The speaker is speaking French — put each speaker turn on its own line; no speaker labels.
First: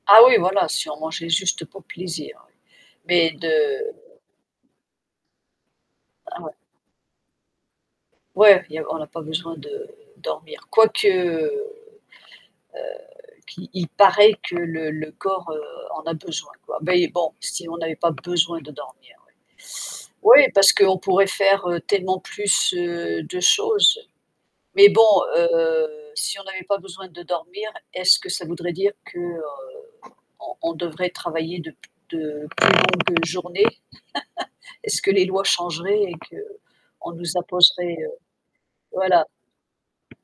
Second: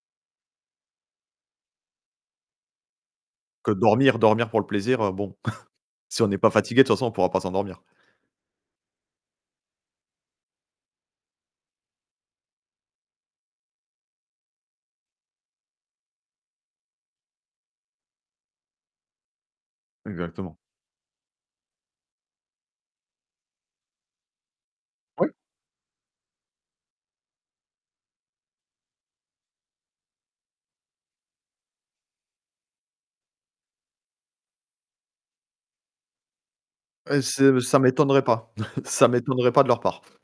Ah oui voilà, si on mangeait juste pour le plaisir oui mais de
Que dormir dormir pour le plaisir, heu bon, si on n'est
Ah
pas
ouais.
fatigués, de toute façon, on pourra pas s'endormir.
Ouais, il y a on n'a pas besoin de dormir. Quoique, heu, qu'il il paraît que le le corps, heu, en a besoin, quoi. Mais bon si on n'avait pas besoin de dormir, ouais. Oui,
Exactement.
parce qu'on pourrait faire, heu, tellement plus, heu, de choses. Mais bon,
Ouais.
heu, si on n'avait pas besoin de dormir, est-ce que ça voudrait dire que, heu, on on devrait travailler de p de plus longues journées? Est-ce que les lois changeraient et qu'on
Heu,
nous
c'est ça
imposerait, heu
m'étonnerait pas. Ça
voilà.
m'étonnerait pas de leur part.